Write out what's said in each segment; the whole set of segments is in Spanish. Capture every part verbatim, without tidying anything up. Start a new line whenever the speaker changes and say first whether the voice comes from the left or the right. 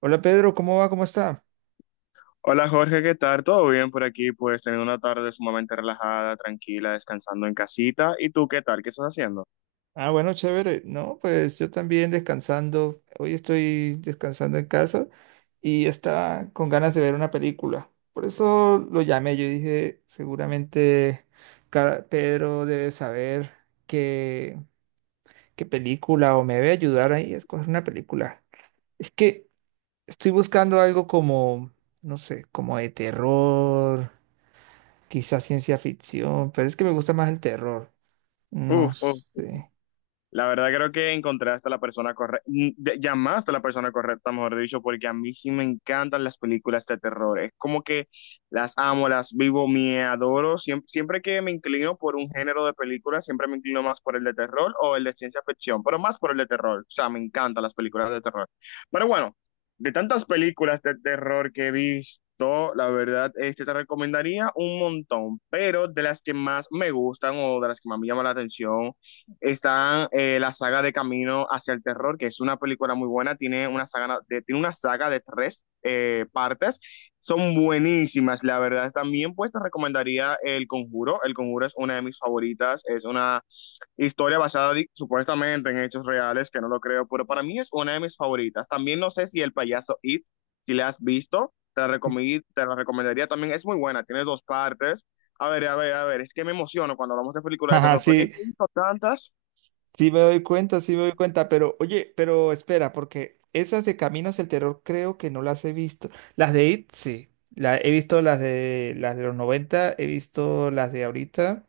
right: Hola, Pedro, ¿cómo va? ¿Cómo está?
left: Hola Jorge, ¿qué tal? ¿Todo bien por aquí? Pues teniendo una tarde sumamente relajada, tranquila, descansando en casita. ¿Y tú qué tal? ¿Qué estás haciendo?
right: Ah, bueno, chévere. No, pues yo también descansando. Hoy estoy descansando en casa y estaba con ganas de ver una película. Por eso lo llamé. Yo dije, seguramente ca- Pedro debe saber qué, qué película o me debe ayudar ahí a escoger una película. Es que estoy buscando algo como, no sé, como de terror, quizás ciencia ficción, pero es que me gusta más el terror. No
left: Uf, uf.
right: sé.
left: La verdad creo que encontré hasta la persona correcta, llamaste a la persona correcta, mejor dicho, porque a mí sí me encantan las películas de terror. Es como que las amo, las vivo, me adoro. Siem- Siempre que me inclino por un género de película, siempre me inclino más por el de terror o el de ciencia ficción, pero más por el de terror. O sea, me encantan las películas de terror. Pero bueno, de tantas películas de terror que he visto, la verdad, este te recomendaría un montón, pero de las que más me gustan o de las que más me llaman la atención está eh, la saga de Camino hacia el Terror, que es una película muy buena, tiene una saga de, tiene una saga de tres eh, partes, son buenísimas, la verdad. También pues te recomendaría El Conjuro, El Conjuro es una de mis favoritas, es una historia basada di- supuestamente en hechos reales, que no lo creo, pero para mí es una de mis favoritas. También no sé si El Payaso It, si la has visto, te la, recomi- te la recomendaría también, es muy buena, tiene dos partes. A ver, a ver, a ver, es que me emociono cuando hablamos de películas de
right: Ajá,
left: terror, porque
right: sí,
left: he visto tantas.
right: sí me doy cuenta, sí me doy cuenta, pero oye, pero espera, porque esas de Caminos del Terror creo que no las he visto. Las de It, sí, la, he visto las de las de los noventa, he visto las de ahorita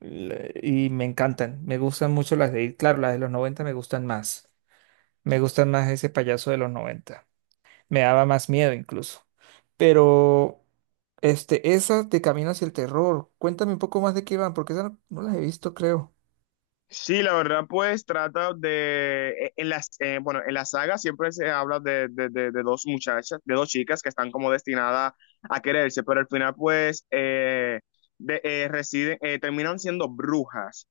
right: la- y me encantan, me gustan mucho las de It, claro, las de los noventa me gustan más, me gustan más ese payaso de los noventa, me daba más miedo incluso, pero este, esas de Caminos del Terror, cuéntame un poco más de qué van, porque esas no, no las he visto, creo.
left: Sí, la verdad, pues trata de, e- en las, eh, bueno, en la saga siempre se habla de, de, de, de dos muchachas, de dos chicas que están como destinadas a quererse, pero al final pues eh, de, eh, residen, eh, terminan siendo brujas.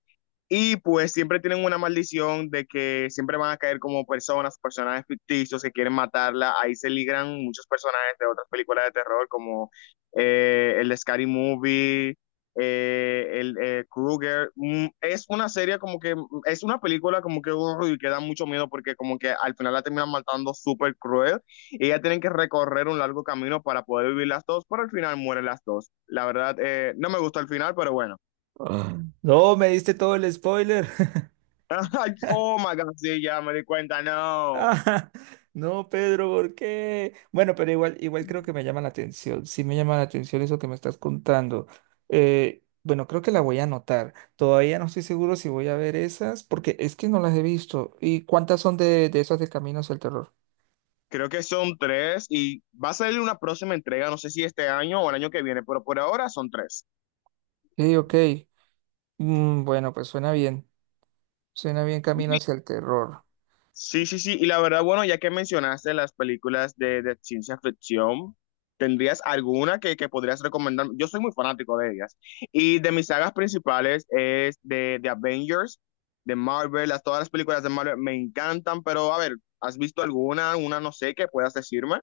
left: Y pues siempre tienen una maldición de que siempre van a caer como personas, personajes ficticios que quieren matarla. Ahí se ligran muchos personajes de otras películas de terror como eh, el de Scary Movie, eh, el eh, Krueger. Mm, Es una serie como que, mm, es una película como que, uy, que da mucho miedo porque como que al final la terminan matando súper cruel y ya tienen que recorrer un largo camino para poder vivir las dos, pero al final mueren las dos. La verdad, eh, no me gustó el final, pero bueno.
right: Ah, no, me diste todo el spoiler.
left: Ay, Oh my God, sí, ya me di cuenta, no.
right: Ah, no, Pedro, ¿por qué? Bueno, pero igual, igual creo que me llama la atención. Sí me llama la atención eso que me estás contando. Eh, bueno, creo que la voy a anotar. Todavía no estoy seguro si voy a ver esas, porque es que no las he visto. ¿Y cuántas son de, de esas de Camino hacia el Terror?
left: Creo que son tres y va a salir una próxima entrega, no sé si este año o el año que viene, pero por ahora son tres.
right: Sí, ok. Mm, bueno, pues suena bien. Suena bien Camino hacia el Terror.
left: Sí, sí, sí. Y la verdad, bueno, ya que mencionaste las películas de, de ciencia ficción, ¿tendrías alguna que, que podrías recomendar? Yo soy muy fanático de ellas. Y de mis sagas principales es de, de Avengers, de Marvel, las, todas las películas de Marvel me encantan, pero a ver, ¿has visto alguna, una no sé, que puedas decirme?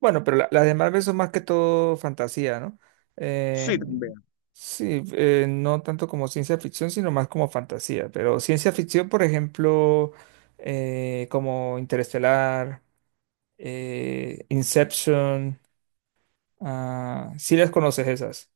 right: Bueno, pero la- las de Marvel son más que todo fantasía, ¿no? Eh,
left: Sí, también.
right: sí, eh, no tanto como ciencia ficción, sino más como fantasía. Pero ciencia ficción, por ejemplo, eh, como Interestelar, eh, Inception, ah, sí las conoces esas.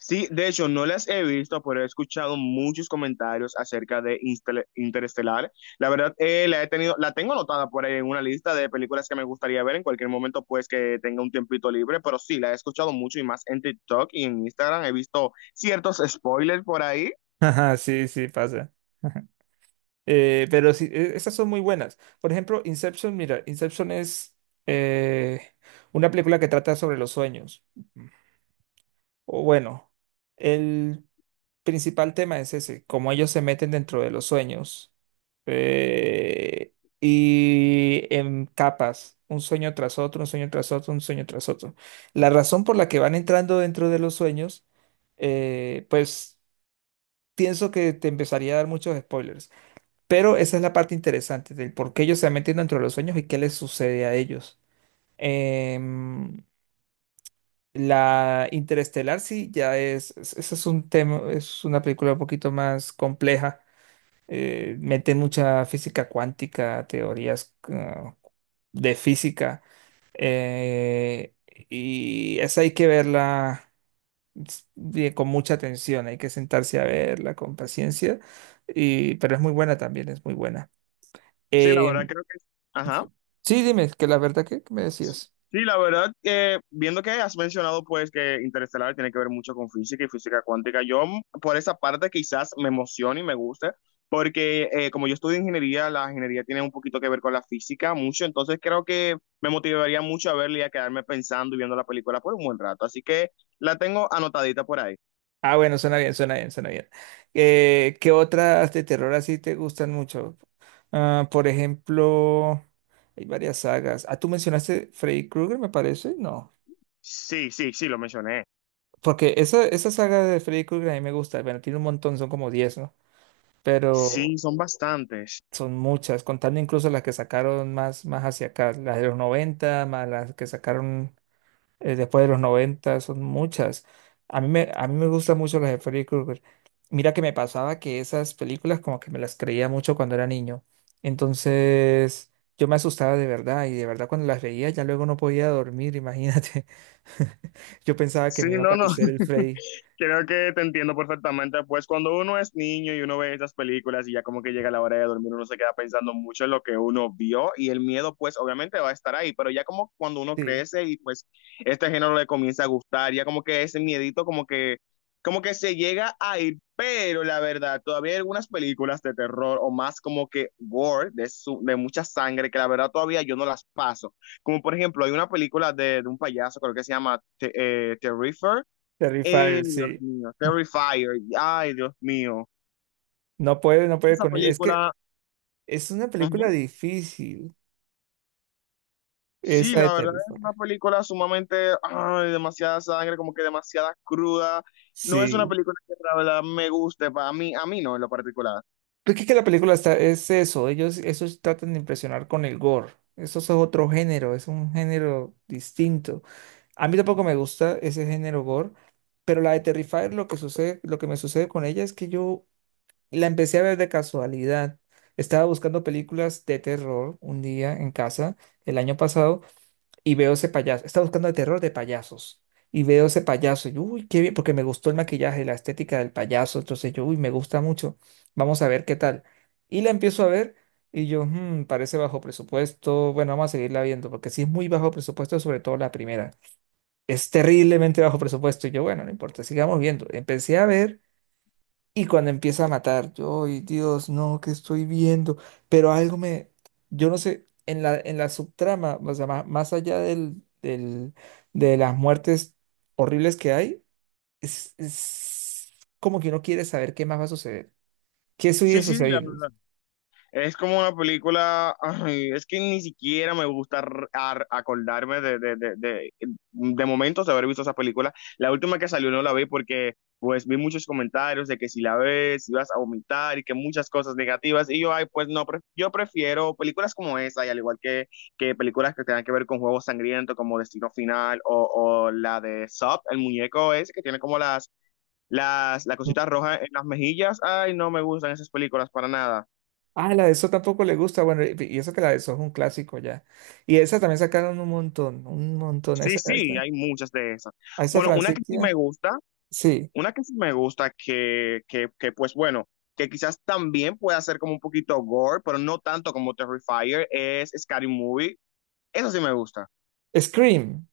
left: Sí, de hecho, no las he visto, pero he escuchado muchos comentarios acerca de Instel- Interestelar. La verdad, eh, la he tenido, la tengo anotada por ahí en una lista de películas que me gustaría ver en cualquier momento, pues que tenga un tiempito libre, pero sí, la he escuchado mucho y más en TikTok y en Instagram. He visto ciertos spoilers por ahí.
right: Ajá, sí, sí, pasa. Eh, pero sí, e- esas son muy buenas. Por ejemplo, Inception, mira, Inception es eh, una película que trata sobre los sueños. O bueno, el principal tema es ese, cómo ellos se meten dentro de los sueños eh, y en capas, un sueño tras otro, un sueño tras otro, un sueño tras otro. La razón por la que van entrando dentro de los sueños, eh, pues pienso que te empezaría a dar muchos spoilers, pero esa es la parte interesante del por qué ellos se meten dentro de los sueños y qué les sucede a ellos. Em, la Interestelar sí ya es, es- ese es un tema, es una película un poquito más compleja, eh, mete mucha física cuántica, teorías ah, de física, eh, y esa hay que verla s- bien- con mucha atención, hay que sentarse a verla con paciencia, y, pero es muy buena también, es muy buena.
left: Sí, la verdad
right: Eh,
left: creo que... Ajá.
right: sí, dime, que la verdad que que me
left: Sí,
right: decías.
left: la verdad, que viendo que has mencionado pues que Interestelar tiene que ver mucho con física y física cuántica, yo mm, por esa parte quizás me emocione y me guste, porque eh, como yo estudio ingeniería, la ingeniería tiene un poquito que ver con la física mucho, entonces creo que me motivaría mucho a verla y a quedarme pensando y viendo la película por un buen rato, así que la tengo anotadita por ahí.
right: Ah, bueno, suena bien, suena bien, suena bien. Eh, ¿qué otras de terror así te gustan mucho? Ah, por ejemplo, hay varias sagas. Ah, tú mencionaste Freddy Krueger, me parece, ¿no?
left: Sí, sí, sí, lo mencioné.
right: Porque esa, esa saga de Freddy Krueger a mí me gusta. Bueno, tiene un montón, son como diez, ¿no? Pero
left: Sí, son bastantes.
right: son muchas, contando incluso las que sacaron más, más hacia acá, las de los noventa más las que sacaron, eh, después de los noventa son muchas. A mí me, a mí me gustan mucho las de Freddy Krueger. Mira que me pasaba que esas películas como que me las creía mucho cuando era niño. Entonces yo me asustaba de verdad y de verdad cuando las veía, ya luego no podía dormir, imagínate. Yo pensaba que
left: Sí,
right: me iba a
left: no, no.
right: aparecer el Freddy.
left: Creo que te entiendo perfectamente. Pues cuando uno es niño y uno ve esas películas y ya como que llega la hora de dormir, uno se queda pensando mucho en lo que uno vio y el miedo pues obviamente va a estar ahí, pero ya como cuando uno
right: Sí.
left: crece y pues este género le comienza a gustar, ya como que ese miedito como que como que se llega a ir, pero la verdad, todavía hay algunas películas de terror o más como que gore, de, su- de mucha sangre, que la verdad todavía yo no las paso. Como por ejemplo, hay una película de, de un payaso, creo que se llama Te- eh, Terrifier, eh,
right: Terrifier,
left: Dios
right: sí.
left: mío, Terrifier, ay, Dios mío.
right: No puede, no puede
left: Esa
right: con ella. Es que
left: película,
right: es una película
left: ujú.
right: difícil,
left: Sí,
right: esa de
left: la verdad es una
right: Terrifier.
left: película sumamente, ay, demasiada sangre, como que demasiada cruda. No es una
right: Sí.
left: película que la verdad me guste, para mí, a mí no en lo particular.
right: Porque es que la película está, es eso, ellos esos tratan de impresionar con el gore. Eso es otro género, es un género distinto. A mí tampoco me gusta ese género gore, pero la de Terrifier lo que sucede, lo que me sucede con ella es que yo la empecé a ver de casualidad. Estaba buscando películas de terror un día en casa el año pasado y veo ese payaso, está buscando el terror de payasos. Y veo ese payaso y, uy, qué bien, porque me gustó el maquillaje, la estética del payaso. Entonces yo, uy, me gusta mucho. Vamos a ver qué tal. Y la empiezo a ver y yo, "Hmm, parece bajo presupuesto. Bueno, vamos a seguirla viendo, porque sí es muy bajo presupuesto, sobre todo la primera. Es terriblemente bajo presupuesto". Y yo, bueno, no importa, sigamos viendo. Empecé a ver y cuando empieza a matar, yo, ay, Dios, no, ¿qué estoy viendo? Pero algo me, yo no sé, en la, en la subtrama, o sea, ma- más allá del, del- de las muertes horribles que hay, es, es como que uno quiere saber qué más va a suceder, qué sigue
left: Sí, sí, sí, la
right: sucediendo.
left: verdad. Es como una película, ay, es que ni siquiera me gusta ar- ar- acordarme de, de, de, de, de momentos de haber visto esa película. La última que salió no la vi porque pues vi muchos comentarios de que si la ves ibas a vomitar y que muchas cosas negativas. Y yo, ay, pues no, pre- yo prefiero películas como esa y al igual que, que películas que tengan que ver con juegos sangrientos como Destino Final o, o la de Sub, el muñeco ese que tiene como las, las, la cosita roja en las mejillas. Ay, no me gustan esas películas para nada.
right: Ah, la de eso tampoco le gusta, bueno, y y eso que la de eso es un clásico ya. Y esa también sacaron un montón, un montón, a
left: Sí,
right: esa, a
left: sí,
right: esa,
left: hay muchas de esas.
right: a esa
left: Bueno, una que sí me
right: Francisca,
left: gusta,
right: sí,
left: una que sí me gusta, que, que, que pues bueno, que quizás también pueda ser como un poquito gore, pero no tanto como Terrifier, es Scary Movie. Eso sí me gusta.
right: Scream,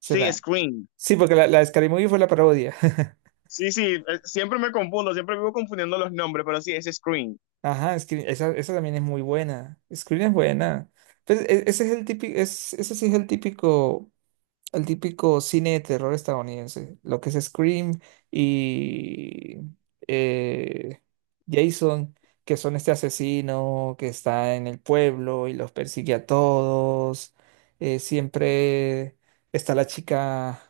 left: Sí, Scream.
right: Sí, porque la, la de Scary Movie fue la parodia.
left: Sí, sí, eh, siempre me confundo, siempre vivo confundiendo los nombres, pero sí, es Scream.
right: Ajá, Scream, esa, esa también es muy buena. Scream es buena. Pues, e- ese es el típico, es, ese sí es el típico, el típico cine de terror estadounidense. Lo que es Scream y eh, Jason, que son este asesino que está en el pueblo y los persigue a todos. Eh, siempre está la chica,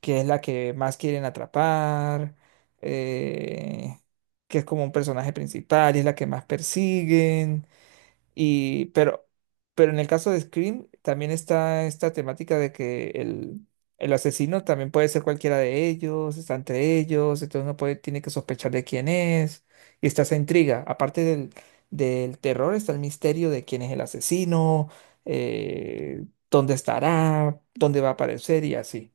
right: que es la que más quieren atrapar, eh, que es como un personaje principal y es la que más persiguen. Y, pero, pero en el caso de Scream también está esta temática de que el, el asesino también puede ser cualquiera de ellos, está entre ellos, entonces uno puede, tiene que sospechar de quién es, y está esa intriga. Aparte del, del terror está el misterio de quién es el asesino, eh, dónde estará, dónde va a aparecer y así.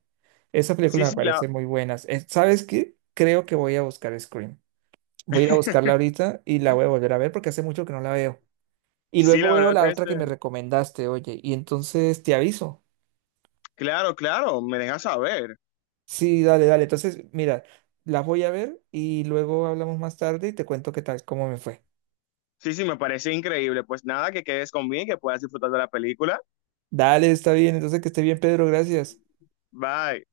right: Esa
left: Sí,
right: película me
left: sí, la,
right: parece muy buena. Eh, ¿Sabes qué? Creo que voy a buscar Scream. Voy a ir a buscarla ahorita y la voy a volver a ver porque hace mucho que no la veo. Y
left: sí,
right: luego
left: la
right: veo
left: verdad,
right: la otra
left: este,
right: que me recomendaste, oye, y entonces te aviso.
left: claro, claro, me deja saber.
right: Sí, dale, dale. Entonces, mira, las voy a ver y luego hablamos más tarde y te cuento qué tal, cómo me fue.
left: Sí, sí, me parece increíble. Pues nada, que quedes conmigo y que puedas disfrutar de la película.
right: Dale, está bien. Entonces, que esté bien, Pedro. Gracias.
left: Bye.